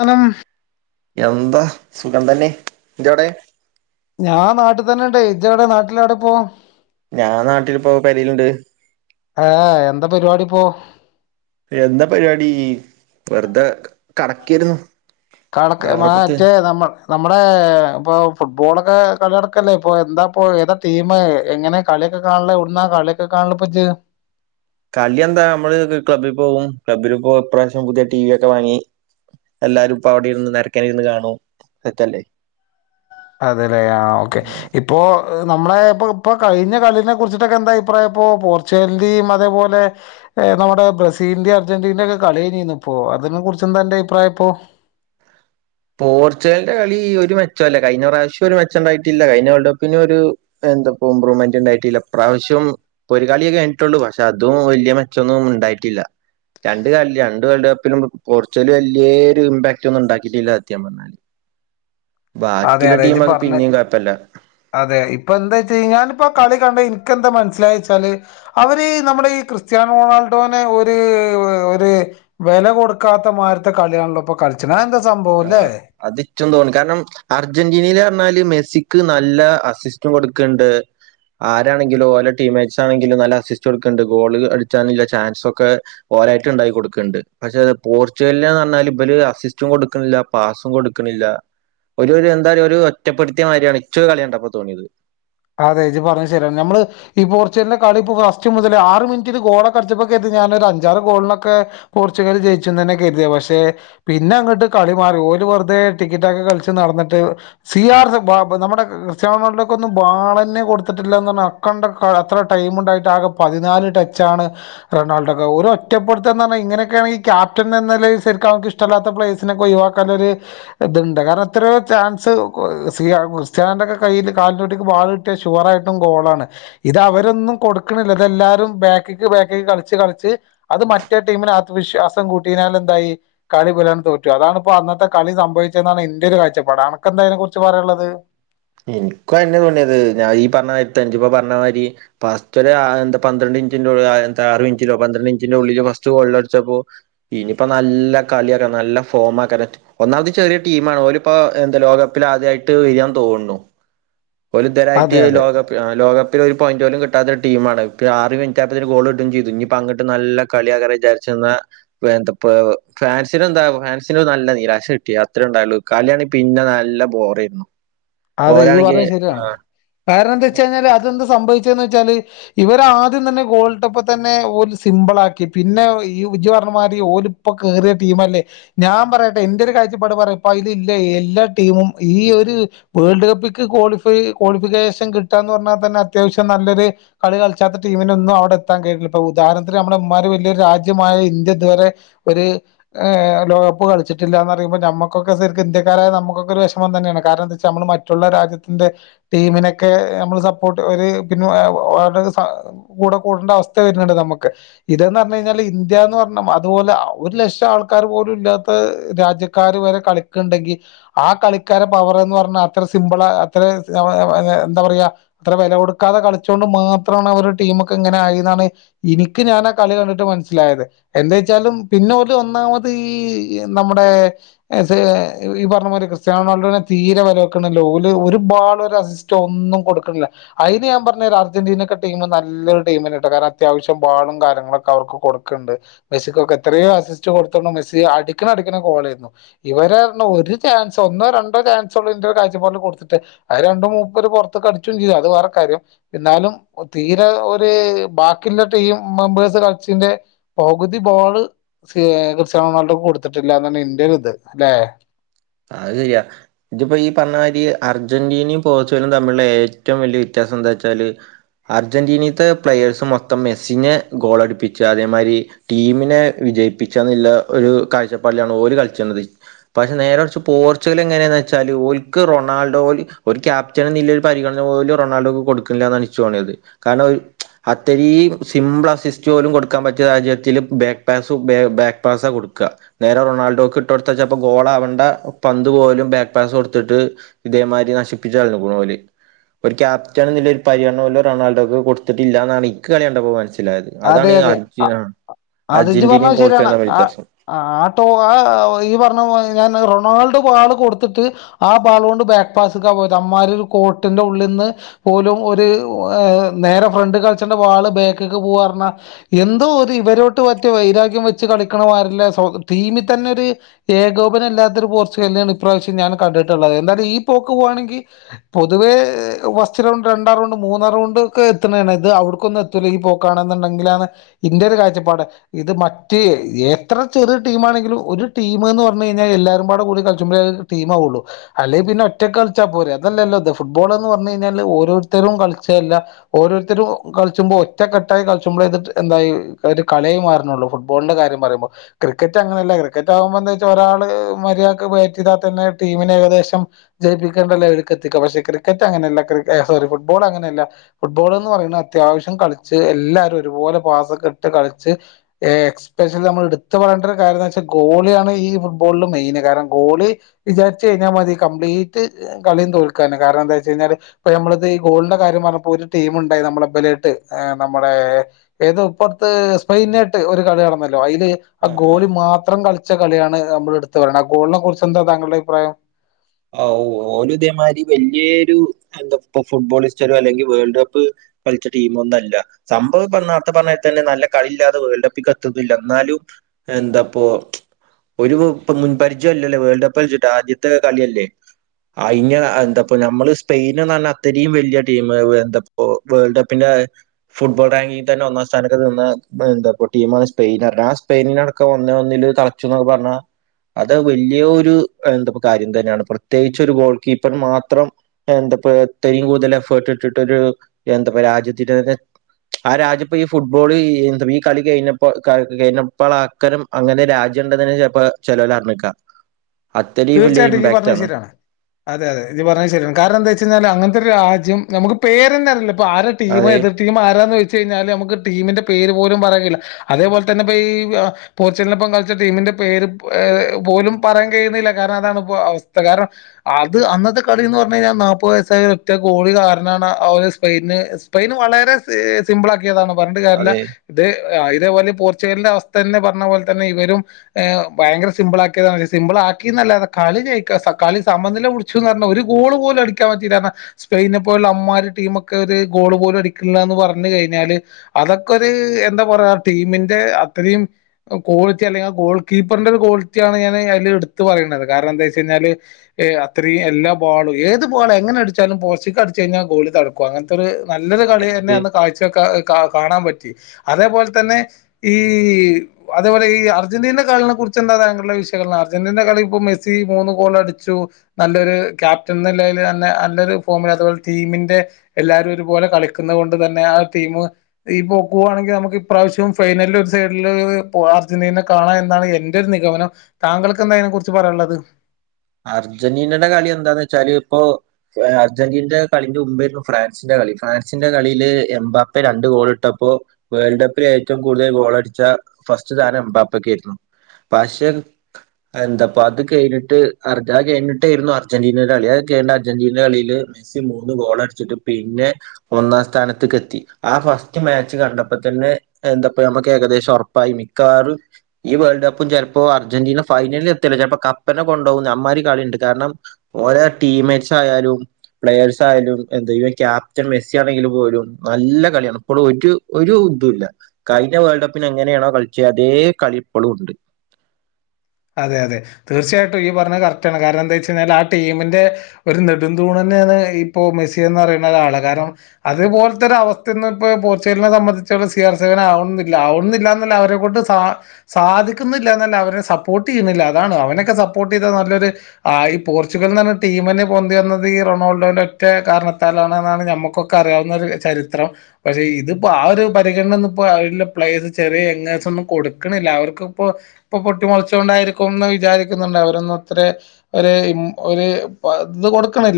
അലം. എന്താ, സുഖം, തന്നെ, ഇജ്ജോടെ? ഞാൻ, നാട്ടിൽ തന്നെ, ണ്ട് ഇജ്ജ്, എവിടെ, നാട്ടില്, എവിടെ പോ? ഞാൻ, നാട്ടിലിപ്പോ, പെരീല് ണ്ട്. ന്താ പരിപാടിപ്പോ എന്താ പരിപാടി വെറുതെ കടക്കൊരുന്നു കണക്ക് മാറ്റേ നമ്മ നമ്മടെ ഇപ്പൊ ഫുട്ബോളൊക്കെ കളി നടക്കല്ലേ ഇപ്പൊ എന്താ ഇപ്പം ഏതാ ടീം എങ്ങനെ കളിയൊക്കെ കാണല് എവ്ട്ന്ന കളിയൊക്കെ കാണല് ഇപ്പജ് കളി എന്താ അമ്മള് ക്ലബ്ബി പോവും ക്ലബ്ബിലിപ്പോ ഇപ്രാവശ്യം പുതിയ ടി വി ഒക്കെ വാങ്ങി എല്ലാരുംപ്പവടിര്ന്ന് നെരക്കാനിര്ന്ന് കാണും സെറ്റല്ലേ അതെല്ലേ ആ ഓക്കെ ഇപ്പോ നമ്മള ഇപ്പൊ ഇപ്പൊ കഴിഞ്ഞ കളിയിനെ കുറിച്ചിട്ടൊക്കെ എന്താ അഭിപ്രായം ഇപ്പോ പോർച്ചുഗാലിന്റെയും അതേപോലെ നമ്മുടെ ബ്രസീലിന്റെയും അർജന്റീനന്റെ ഒക്കെ കളി ഏഞ്ഞിന്നിപ്പോ അതിനെ കുറച്ച് എന്താ എന്റെ അയിപ്രായം ഇപ്പോ പോർച്ചുഗലിന്റെ കളി ഒര് മെച്ചെല്ല കഴിഞ്ഞ പ്രാവശ്യം ഒര് മെച്ചെണ്ടായിട്ടില്ല കഴിഞ്ഞ വേൾഡ് കപ്പിനു ഒരു എന്തപ്പ ഇമ്പ്രൂവ്മെന്റ് ണ്ടായിട്ടില്ല ഇപ്രാവശ്യം ഒരു കളിയെ കഴിട്ടുള്ളു പക്ഷെ അതും വല്ല്യയ മെച്ചൊന്നും ഉണ്ടായിട്ടില്ല രണ്ട് കല്ലി രണ്ട് വേൾഡ് കപ്പിലും പോർച്ചുഗിൽ വല്ല്യയെ ഒര് ഇമ്പാക്ട് ഒന്നും ണ്ടാക്കിട്ടില്ല ത്യം പറഞ്ഞാല് അതെ ബാക്കിയുള്ള അതെ ഇജ് ടീമൊക്കെ പറഞ്ഞത് പിന്നെയും കുഴപ്പല്ല അതെ ഇപ്പൊന്താച്ച് കഴിഞ്ഞാൽ ഞാനിപ്പ കളി കണ്ടനി ഇക്കന്ത മനസ്സിലായച്ചാല് അവര് നമ്മടെ ഈ ക്രിസ്ത്യാനോ റൊണാൾഡോനെ ഒര് ഒര് വെല കൊടുക്കാത്ത മാരിത്ത കളിയാണല്ലോ ഇപ്പ കളിച്ചണ് അന്തപ്പ ആ അതിച്ചും തോന്നി കാരണം അർജന്റീനീൽ അറഞ്ഞാല് മെസ്സിക്ക് നല്ല അസിസ്റ്ററും കൊടുക്ക്ണ്ട് ആരാണെങ്കിലും ഓലോ ടീമേറ്റ്സ് ആണെങ്കിലും നല്ല അസിസ്റ്റംടുക്കുന്നുണ്ട് ഗോള് അടിച്ചാന്ള്ള ചാൻസെക്കെ ഓരായിട്ട് ണ്ടായി കൊടുക്ക്ണ്ട് പക്ഷേ അത് പോർച്ചുഗല്ന്ന് പറഞ്ഞാൽ ഇവല് അസിസ്റ്ററും കൊടു ക്ക്ണ്ല്ല പാസും കൊടുക്ക്ണില്ല ഒര് ഒര് എന്താ ഒരു ഒറ്റപ്പെടുത്തിയ മാതിരിയാണ് ഇച്ച്ക്കെ കളിണ്ടപ്പൊ തോണിത് അതെ ഇജ് പറഞ്ഞത് ശരിയാണ് ഞമ്മള് ഈ പോർച്ചുഗലിന്റെ കളി ഇപ്പ ഫസ്റ്റ് മുതൽ ആറ് മിനിറ്റിൽ ഗോളൊക്കടിച്ചപ്പേക്കെര്തി ഞാനൊ ഒര് അഞ്ചാറ് ഗോളിനൊക്കെ പോർച്ചുഗിൽ ജയിച്ചുന്നെനെ കെര്തി പക്ഷെ പിന്നെ അങ്ങട്ട് കളി മാറി ഓല് വെറുതെ ടിക്കറ്റൊക്കെ കളിച്ച് നടന്ന്ട്ട് സി ആർ നമ്മുടെ ക്രിസ്ത്യാൻ റൊണാൾഡോ ക്കൊന്നു ബാളെന്നെ കൊടുത്തിട്ടില്ലന്നറഞ്ഞ അക്കണ്ട അത്ര ടൈം ഉണ്ടായിട്ട് ആകെ പതിനാല് ടച്ചാണ് റൊണാൾഡൊക്കെ ഒരെ ഒറ്റപ്പെടുത്തന്നറഞ്ഞാ ഇങ്ങനെക്കണ് ഈ ക്യാപ്റ്റൻനന്നി ലയിൽ ശരിക്ക് അവക്ക് ഇഷ്ടല്ലാത്ത പ്ലേഴ്സിനെക്കെ ഒഴിവാക്കാനെ ഒര് ഇത്ണ്ട് കാരണം ഒറ്റെരു ചാൻസ് സീ ക്രിസ്യാനന്റെക്കെ കയ്യിൽ കൽന്റെ ബാൾ കിട്ടിയ ഷുവർ ആയിട്ടും ഗോളാണ് ഇത് അവരൊന്നും കൊടുക്ക്ണില്ല ഇതെല്ലാവാരും ബേക്കിക്ക് ബേക്കക്ക് കളിച്ച് കളിച്ച് അത് മറ്റേ ടീമിന് ആത്മവിശ്വാസം കൂട്ടിനാൽ എന്തായി കളി ബലാൺ തോറ്റു അതാണ്പ്പോ അന്നത്തെ കളി സംഭവിച്ചെന്നാണ് ഇന്റെ ഒരു കാഴ്ചപ്പാട് ആനക്കെന്താ അയിനെ കുറിച്ച് പറയാനുള്ളത് എനിക്കും അയെന്നെ തോണിയത് ഞാൻ ഈ പറഞ്ഞയിര്ത്ത ഇജ് പറഞ്ഞ മാതിരി ഫസ്റ്റ് ഒര് എന്താ പന്ത്രണ്ട് ഇഞ്ചിന്റെ ആറ മിനിറ്റിലേ പന്ത്രണ്ട് മിനിറ്റിന്റെ ഉള്ളില് ഫസ്റ്റ് ഗോളിൽ അടിച്ചപ്പോ ഇനിയിപ്പോ നല്ല കളിയ ആക്കാ നല്ല ഫോം ആക്കാനറ്റ് ഒന്നാമത് ചെറിയ ടീം മാണ് ഓല്പ്പോ എന്താ ലോകകപ്പിൽ ആദ്യമായിട്ട് വെരിയ തോണു [unintelligible] ഒല് ഇതരായിട്ട് അതെ അതെ ലോകകപ്പ് ആ ലോക ഒരു, പോയിന്റ്, പോലും, കിട്ടാത്ത, ഒരു, ടീമാണ്, ആറ്, മിനിറ്റ്, ആയപ്പോത്തിന്, ഗോൾ, ഇടും, ചെയ്തു, ഇനിപ്പ, അങ്ങണ്ട്, നല്ല, കളിയികാരം, വിചാരിച്ചെന്ന, എന്തപ്പൊ, ഫാൻസിന്, എന്താ, ഫാൻസി, നല്ല നിരാശ കിട്ടി, അത്രേ ണ്ടായൊള്ളു, കളിയാണെങ്ക, പിന്നെ, നല്ല, ബോറേയിരുന്നു. അതെ, ഈ, പറഞ്ഞത്, ശെരിയാണ്. കാരണം ന്ത വെച്ച് കഴിഞ്ഞാല് അതെന്ത് സംഭവിച്ചന്ന്, വെച്ചാല്, ഇവരാദ്യം, തന്നെ, ഗോൾഡ്, കപ്പ്, തന്നെ, ഓര്, സിംമ്പിൾ, ആക്കി, പിന്നെ, ഈ, ഇജ്ജ്, പർഞ്ഞമാരി, ഓല്, ഇപ്പ, കേറിയ, ടീം, ല്ലേ, ഞാൻ, പറയട്ടെ, എന്റെ, ഒരു കാഴ്ചപ്പാട്, പറയാ, ഇപ്പൊ, ഇതി ഇല്ലേ, എല്ലാ, ടീമും ഈ ഒരു വേൾഡ്, കപ്പ്ക്ക്, ക്ളിഫൈ, ക്ളിഫിക്കേഷൻ, കിട്ടാ, ന്ന് പറഞ്ഞാ, തന്നെ, അത്യാവശ്യം, നല്ലൊരു, കളി കളിച്ചാത്ത, ടീമിനൊന്നും, അവിടെ, എത്താൻ, കഴിയില്ല, പ്പൊ, ഉദാഹരണത്തിന്, നമ്മുടെ, ഉമ്മാര്, വല്യരു, രാജ്യമായ, ഇന്ത്യ, ഇത് വരെ, ഒരു ഹ്, ൾഡ്കപ്പ്, കളിച്ചിട്ടില്ലന്ന്, പറയുമ്പോ, നമുക്കൊക്കെ, സെരിക്കും, ഇന്ത്യക്കാരായ, നമുക്കൊക്കെ, വെഷമം തന്നെയാണ്, കാരണം, എന്താ നമ്മൾ, മറ്റുള്ള, രാജ്യത്തിന്റെ, ടീമിനൊക്കെ, നമ്മൾ, സപ്പോർട്ട്, പിന്നെ, കൂടെ, കൂടേണ്ട, അവസ്ഥ, വരുന്നുണ്ട്, നമുക്ക്, ഇതന്ന്, പറഞ്ഞ, കഴിഞ്ഞാൽ, ഇന്ത്യന്ന്, പറഞ്ഞ, അതുപോലെ, ഒരു, ലക്ഷം ആൾക്കാർ, പോലും, ഇല്ലാത്ത, രാജ്യക്കാര്, വരെ, കളിക്കണ്ടെങ്കിൽ, ആ കളിക്കാര, പവർന്ന് പറ അത്ര, സിമ്പിൾ, അത്ര, അവ വേ വെ എന്താ, പറയാ, അത്ര, വെല, കൊടുക്കാതെ, കളിച്ചോണ്ട്, മാത്രമാണ്, അവരുടെ, ടീമൊക്കെ, ഇങ്ങനെ, ആയി, ന്നാണ്, എനിക്ക്, ഞാനാ, കളി, കണ്ടിട്ട്, മനസ്സിലായത്, എന്താ, വച്ചാലും, പിന്നെ, ഓല്, ഒന്നാമത്, ഈ, എ, നമ്മുടെ, എ, സീല്, എ, ഈ, പറഞ്ഞ, പോലെ, ക്രിസ്ത്യനോ, റൊണാൾഡോെ, തീരെ കേക്‌ണില്ല, ഓല് ഒരു, ബാളോ, ഒരു, അസിസ്റ്റോ, ഒന്നും, കൊടുക്ക്ണില്ല, അതിന്, ഞാൻ, പറഞ്ഞേരാ, അർജന്റീനക്കെ, ടീം, നല്ലൊരു, ടീമെന്ന, ട്ടോ കാരണം, അത്യാവശ്യം, ബാളും, കാര്യങ്ങളോക്കെ, അവർക്ക്, കൊടുക്കണ്ട്, മെസ്സിക്കൊക്കെ, എത്രയോ, രു അസിസ്റ്റ്, കൊടുക്കണം, മെസ്സി, അടിക്കണ, അടിക്കണ, ഗോൾ ഏയിരുന്നു, ഇവര്, അർഞ്ഞു, ഒരു ചാൻസ് ഒന്നോ രണ്ടോ ചാൻ ചോ ള്ളരു ൻ്റെരു കാഴ്ചപ്പാടില് കൊടുത്തിട്ട് അയില് രണ്ടും മൂപ്പര് പുറത്ത്ക്കടിച്ചും ചെയ്തു അത് വേറെ കാര്യം എന്നാലും തീരെ ഒരു ബാക്കിള്ള ടീം മെമ്പേഴ്സ്, കളിച്ചിന്റെ, പകുതി, ബോള്, കൃഷൻ, റൊണാൾഡോ, കൊടുത്തിട്ടില്ല, ന്നാണ്, എൻ്റെ, ഒരു, ഇത്, അല്ലെ? അത്, ശരിയാ, ഇതിപ്പോ, ഈ, പറഞ്ഞ, മാതിരി, അർജന്റീനയും, പോർച്ചുഗലും, തമ്മിലുള്ള, ഏറ്റവും, വലിയ, വ്യത്യാസം, എന്താ, വച്ചാല്, അർജന്റീനീത്തെ, പ്ലേയേഴ്സ്, മൊത്തം, മെസ്സിനെ, ഗോളടിപ്പിച്ച, അതേമാരി, ടീമിനെ, വിജയിപ്പിച്ച, ന്നുള്ള, ഒരു കാഴ്ചപ്പാടിലാണ്, ഓര് കളിച്ചണത്, പക്ഷെ, നേരെ മറി പോർച്ചുഗൽ എങ്ങനെയാന്ന് വെച്ചാല് ഓൽക്ക് റൊണാഡോയിൽ ഒരു ക്യാപ്റ്റനെന്ന നിലയിൽ ഒരു പരിഗണന പോലും റൊണാൾഡോക്ക് കൊടുക്കണില്ലന്നാണ് [unintelligible] കാരണം അത്തരീം സിമ്പിൾ അസിസ്റ്റ് പോലും കൊടുക്കാൻ പറ്റിയ രാജ്യത്തില് ബാക്ക് പാസ്സു ബാക്ക് പാസാ കൊടുക്കാ നേരെ റൊണാൾഡോക്കിട്ട് കൊടുത്താച്ചാ ചെലപ്പോ ഗോളാവണ്ടാ പന്ത് പോലും ബാക്ക് പാസ്സ് കൊടുത്തിട്ട് ഇതേമാതിരി നശിപ്പിച്ചു കളഞ്ഞു ഓൽ. ഒരു ക്യാപ്റ്റൻ ന്ന നിലയിൽ ഒരു പരിഗണനപോലും റൊണാൾഡോക്ക്‌ കൊടുത്തിട്ടില്ലാന്നാണ് ഇക്ക് കളികണ്ടപ്പോ മനസ്സിൽ അതെ അതെ അ അ അത് ഇജ്ജ് അർജന്റീനയും പറഞ്ഞത് പോർച്ചുഗലും ശരിയാണ് തമ്മിലുള്ള ആ വ്യത്യാസം ആ ആ ട്ടോ ആ ആ ഈ പറഞ്ഞപോലെ ഞാൻ അത് റൊണാ ണാൾഡ് ബാള് കൊടുത്തിട്ട് ആ ബാള് കൊണ്ട് ബാക്ക് പാസ്സ് [unintelligible] അമ്മാര് ഒരു കോട്ടിന്റെ ഉള്ളിൽന്ന് പോലും ഒരു ഒ എ നേരെ ഫ്രണ്ടി കളിച്ചവന്റെ ബാള് ബാക്ക് [unintelligible] എന്തോ ഒരു ഇവരോട്ട് മറ്റ് വൈരാഗ്യം വെച്ച് കളിക്കണമാരില്ലെ സൊ ടീമിൽ തന്നെ ഒരു ഏകോപനവില്ലാത്തൊരു പോർച്ചുഗൽനെയാണ് ഇപ്രാവശ്യം ഞാൻ കണ്ടിട്ടുള്ളത് എന്തായാലും ഈ പോക്ക് പോവാണെങ്കിൽ പൊതുവേ ഫസ്റ്റ്റൗണ്ട് രണ്ടാം റൗണ്ട് മൂന്നാം റൗണ്ട് ഒക്കെ എത്തണെണ് ഇത് അവിടക്കൊന്നും എത്തൂല്ല ഈ പോക്ക് [unintelligible] ണെന്നുണ്ടെങ്കിലാണ് ഇന്റ ഒരു കാഴ്ചപ്പാട് ഇത് മറ്റേ ഏത്ര ചെറിയ ടീം ആണെങ്കിലും ഒരു ടീം എന്ന് പറഞ്ഞ് കഴിഞ്ഞാൽ എല്ലാരുംപാടെ കൂടി കളിചുമ്പഴേ അതൊരു ടീം ആവുള്ളു അല്ലേൽ പിന്നെ ഒറ്റക്ക് കളിച്ചാൽ പോരെ അതല്ലല്ലോ അത് ഫുട്ബോള് എന്ന് പറഞ്ഞ് കഴിഞ്ഞാല് ഓരോരുത്തരും കളിച്ചാല്ല ഓരോരുത്തരും ഒ കളിച്ചുമ്പോ ഒ ഒറ്റ കെട്ടായി കളിചുമ്പ്ലെ ഇത് റ്റ് എന്തായി ഒരു [unintelligible] മാറുന്നുള്ളു ഫുട്ബോളിന്റെ കാര്യം പറയുമ്പോ ക്രിക്കറ്റ് അങ്ങനയല്ല ക്രിക്കറ്റ് ആകുമ്പോ എന്താ വെച്ചാ ഒരാള് മര്യാക്ക് ബാറ്റ് ചെയ്താൽ തന്നെ ടീമിനെ ഏകദേശം ജയിപ്പിക്കേണ്ട ലെവലിക്കു എത്തിക്കാം പക്ഷെ ക്രിക്കറ്റ് അങ്ങനല്ല ക്രിക് എ സോറി ഫുട്ബോള് അങ്ങനെയല്ല ഫുട്ബോള് എന്ന് പറയുന്നത് അത്യാവശ്യം കളി ക്ഷേ എല്ലാരും ഒരുപോല പാസൊക്കെ ഇട്ട് കളിച്ച് ഏ എസ്പെഷ്യല് നമ്മള് എടുത്തു പറയണ്ട ഒരു കാര്യം ന്നാവെച്ചാ ഗോളിയാണ് ഈ [unintelligible] ഫുട്ബോളില് മെയിന് കാരണം ഗോളി വിചാരിച്ച് കഴിഞ്ഞാ മതി കംപ്ലീറ്റ് കളിയും തോൽക്കാന് കാരണം ന്താന്ന്‌ വെച്ച് കഴിഞ്ഞാല് ഇപ്പ നമ്മളിത് ഈ ഗോളിന്റെ കാര്യം പറഞ്ഞപ്പോ ഒരു ടീമുണ്ടായി നമ്മളെ [unintelligible] ഏ നമ്മടെ ഏതോപ്പറത്ത് സ്പെയിനാട്ട് ഒരു കളി നടന്നാ ലോ അയില് ആ ആഹ് ഗോളി ആഹ് മാത്രം കളി ച്ച കളിയാണ് നമ്മള് എടുത്ത് പറയുണത് ആ ഗോളിനെ കുറിച്ചെന്താ താങ്കുടെ അഭിപ്രായം ആവൂ, ഓല്, ഇതേമാരി, വല്യൊരു, എന്താ, പ്പ ഫുട്ബോൾിസ്റ്റരോ, അല്ലെങ്കിൽ, വേൾഡ്, കപ്പ്, കളിച്ച, ടീമോന്നല്ല, സംഭവം, പ്പ നേരത്തെ, പറഞ്ഞമാരി, തന്നെ, നല്ല, കളില്ലാതെ, വേൾഡ്, കപ്പ്ക്ക്ത്തുന്നില്ല, എന്നാലും, എന്താപ്പോ, ഒരു, പ്പ മുൻപരിചയം, ഇല്ലല്ലേ, വേൾഡ്, കപ്പ് കളിച്ചിട്ട്, ആദ്യത്തെ, കളിയല്ലേ? അയി, എന്താപ്പോ, നമ്മള് സ്പെയിന, പറഞ്ഞ അത്രയും, വലിയ ടീം. എന്ത, വേൾഡ്, കപ്പിന്റെ, ഫുട്ബോൾ, റാങ്കിൽ, തന്നെ, ഒന്നാം, സ്ഥാനൊക്കെ, നിന്ന, എന്താ, ടീണ്, സ്പെയിൻ, പറ ആ, സ്പെയിനടക്കം, ഒന്ന, ഒന്നില്, തളച്ചു, എന്നൊക്കെ, പറഞ്ഞാൽ, അത്, വലിയ, ഒരു, എന്ത, കാര്യം, തന്നെയാണ്. പ്രത്യേകിച്ച്, ഒരു ഗോൾ, കീപ്പർ, മാത്രം, എന്തപ്പ, ഇത്രയും, കൂടുതൽ, എഫേർട്ട്, ഇട്ടിട്ടൊരു, എന്താപ്പ, രാജ്യത്തി, തെ, ആ രാജ്യപ്പ ഈ, ഫുട്ബോള്, എന്ത ഈ കളി, കഴിഞ്ഞപ്പ, കഴിഞ്ഞപ്പാല്ലാക്കാരം, അങ്ങനെ, രാജ്യം ഉണ്ടെനെന്നെ, ചെൽപ്പോ, ചെലോല്, അർജ്ഞക്ക. അത്രയും, വലിയ, തീർച്ചയായിട്ടും ഈ പറഞ്ഞത് ഇമ്പാക്റ്റാണ്. ശരിയാണ് അതെ, അതെ, ഇത്, പറഞ്ഞത്, ശരിയാണ്, കാരണം, എന്താ, വെച്ച കഴിഞ്ഞാല്, അങ്ങനത്തോരു, രാജ്യം, നമുക്ക്, പേരന്ന, അല്ല പ്പോ, ആരാ, ടീം, അതെ എതിർ, ടീം, ആരാണന്ന്, വെച്ച്, കഴിഞ്ഞാല്, നമുക്ക് ടീമിന്റെ, പേര്, പോലും, പറയുല്ല, അതേപോലെ,, തന്നെ, ഇ, ഈ, പോർച്ചുഗലിന, ഇപ്പം, കളിച്ച, ടീമിന്റെ, പേര്, പോലും, പറയാൻ, കഴിയുന്നില്ല. കാരണം, അതാണ്, ഇപ്പോ, അവസ്ഥ, കാരണം, അത്, അന്നത്തെ, കളി, എന്ന്, പറഞ്ഞ, കഴിഞ്ഞാൽ, നാപ്പത്, വയസായ, ഒറ്റ, ഗോളി, കാരണാണ്, ആ വ്വ് സ്പെയിന്, സ്പെയിന്, വളരെ, സീ, സിമ്പിൾ, ആ താണ് പറഞ്ഞിട്ട് കാര്യല്ല അതെ ഇത് ഇതേപോല, പോർച്ചുഗലിന്റെ, അവസ്ഥന്ന, പറഞ്ഞ, പോലെ, തന്നെ, ഇവരും, ഏ ഭയങ്കര, സിമ്പിൾ, ആക്കിയതാണ്, സിമ്പിൾ ആ ക്കിന്നല്ലാതെ, കളി, ജയിക്കാ, കളി, സമനില, പിടിച്ചുന്ന്, പറഞ്ഞ, ഒരു, ഗോൾ, പോലും, അടിക്കാൻ, പറ്റില്ല, ന്ന്, പറഞ്ഞ, സ്പെയിനെ പോലുള്ള അമ്മാരി, ടീമൊക്കെ, ഒരു ഗോള്, പോലും അടിക്കില്ലന്ന്, പറഞ്ഞ, കഴിഞ്ഞാല്, അതൊക്കെ, ഒരു എന്താ, പറയാ, ടീമിന്റെ, അത്രയും, ക്ലാലിറ്റി അല്ലെങ്ക ആ ഗോൾ, കീപ്പറിന്റെ, ഒരു, ക്വാളിറ്റിണ് ഞാന് അതി ത് പറയണുന്നത്, കാരണം, എന്താ, വെച്ച്, കഴിഞ്ഞാല്, എ, അത്രയും, എല്ലാ, ബോളും, ഏത്, ബോൾ, എങ്ങന, അടിച്ചാലും, പോസ്റ്റിക്ക്, അടച്ച്, കഴിഞ്ഞാ, ഗോളി, തടക്കും, അങ്ങനത്തെരു നല്ലൊരു, അതെ കളി, എന്നെ, നമുക്ക് അന്ന്, കാഴ്ച, വെക്ക കാണാൻ പറ്റി അതേപോലെ തന്നെ ഈ അതേപോലെ ഈ അർജന്റീനൻ്റെ കളിനെ കുറിച്ച് എന്താ താങ്കളുടെ വിശകലനം അർജന്റീന, കളി, ഇപ്പോ മെസ്സി, മൂന്ന്, ഗോൾ, അടിച്ചു. നല്ലൊരു, ക്യാപ്റ്റൻ, എന്നല്ലെൽ, നല്ല നല്ലൊരു, ഫോമിൽ, അതുപോലെ, ടീമിന്റെ, എല്ലാവരും, ഒരുപോലെ, കളിക്കുന്നത്, കൊണ്ട്, ത, ന്നെ ആ ടീം ഈ, പോക്ക്, പോകുവാണെങ്കിൽ, നമുക്ക്, ഇപ്രാവശ്യം, ഫൈനലിൽ, ഒരു, സൈഡില്, പോ അർജന്റീനെ, കാണാം, എന്നാണ്, എന്റെ, ഒരു നിഗമനം, താങ്കൾ എന്താ, അതിനെ, കുറിച്ച്, പറയാനുള്ളത്? അർജന്റീനയുടെ, കളി, എന്താന്ന്, വെച്ചാല്, ഇപ്പോ, അർജന്റീനൻ്റെ, കളിന്റെ, മുമ്പായിരുന്നു, ഫ്രാൻസിന്റെ, കളി ഫ്രാൻസിന്റെ, കളിയില്, എംബാപ്പ, രണ്ട്, ഗോള, ഇട്ടപ്പോ, വേൾഡ്, കപ്പിൽ, ഏറ്റവും, കൂടുതൽ, ഗോളടിച്ച, ഫസ്റ്റ്, താരം, എംബാപ്പക്ക്, ആയിരുന്നു. പക്ഷെ, എന്താപ്പ, അത്, കേഞ്ഞിട്ട് അർജ കഴിഞ്ഞിട്ടായിരുന്നു അർജന്റീനയുടെ കളി കേണ്ട അർജന്റീനയുടെ കളിയില് മെസ്സി മൂന്ന് ഗോളടിച്ചിട്ട് പിന്നെ ഒന്നാം സ്ഥാനത്തേക്ക് എത്തി ആ ഫസ്റ്റ് മാച്ച് കണ്ടപ്പോ തന്നെ എന്താപ്പ നമുക്ക് ഏകദേശം ഉറപ്പായി മിക്കവാറും ഈ വേൾഡ് കപ്പും ചിലപ്പോ അർജന്റീന ഫൈനലിൽ എത്തില്ല ചിലപ്പോ കപ്പനെ കൊണ്ട് അന്മാരി, കളിണ്ട്, കാരണം, ഓരോ, ടീംമേറ്റ്സ്, ആയാലും, പ്ലേഴ്സ്, ആയാലും, എന്ത, ഇവ, ക്യാപ്റ്റൻ മെസ്സി, ആണെങ്കിലും, പോലും, നല്ല, കളിയാണ്. ഇപ്പോൾ, ഒരു, ഒരു ഇതുല്ല, കഴിഞ്ഞ, വേൾഡ്, കപ്പിന്, എങ്ങനെയാണോ, കളിച്ച അതേ, കളി, ഇപ്പോളും, ണ്ട്. അതെ, അതെ, തീർച്ചയായിട്ടും, ഈ പറഞ്ഞത് കറക്റ്റാണ്. കാരണം, എന്താ, വെച്ച, കഴിഞ്ഞാൽ, ആ ടീമിന്റെ, ഒരു, നെടുന്തൂണന്നാണ്, ഇപ്പോ, മെസ്സിയന്ന്, പറയുന്ന, ഒരാള്, കാരണം, അതുപോലത്തെ, ഒരു, അവസ്ഥന്നും, ഇപ്പോ, പോർച്ചുഗലിനെ, സംബന്ധിച്ചിട്, സി ആർ സേവൻ, ആവണന്നില്ല, ആവണുന്നില്ല, എന്ന, അവരെ, കൊണ്ട്, സ സാധിക്കുന്നില്ല, എന്നല്ല അവരെ സപ്പോർട്ട്, ചെയ്യുന്നില്ല, അതാണ്, അവനെയൊക്കെ, സപ്പോർട്ട്, ചെയ്ത, നല്ലൊരു, ആ ഈ, പോർച്ചുഗൽന്ന്, പറഞ്ഞ, ടീം തന്നെ, പൊന്തി, വന്നത് ഈ, റൊണാൾഡോന്റെ, ഒറ്റ, കാരണത്താലാണ്, ന്നാണ്, ഞമ്മുക്കൊക്കെ, അറിയാവുന്ന, ഒരു, ചരിത്രം, പക്ഷെ, ഇതിപ്പോ, ആ, ഒരു പരിഗണനന്ന, ഇപ്പോ, അതി, പ്ലേഴസ് ചെറിയ, എങ്ങേഴ്സ് ഒന്നും, കൊടുക്കണില്ല, അവർക്കിപ്പോ, ഇപ്പൊ, പൊട്ടിമളച്ച് ണ്ടായിരിക്കുംന്ന്, വിചാരിക്കുന്നുണ്ട്, അവരൊന്നുംത്ര, ഒരു ഇത്, കൊടുക്കണില്ല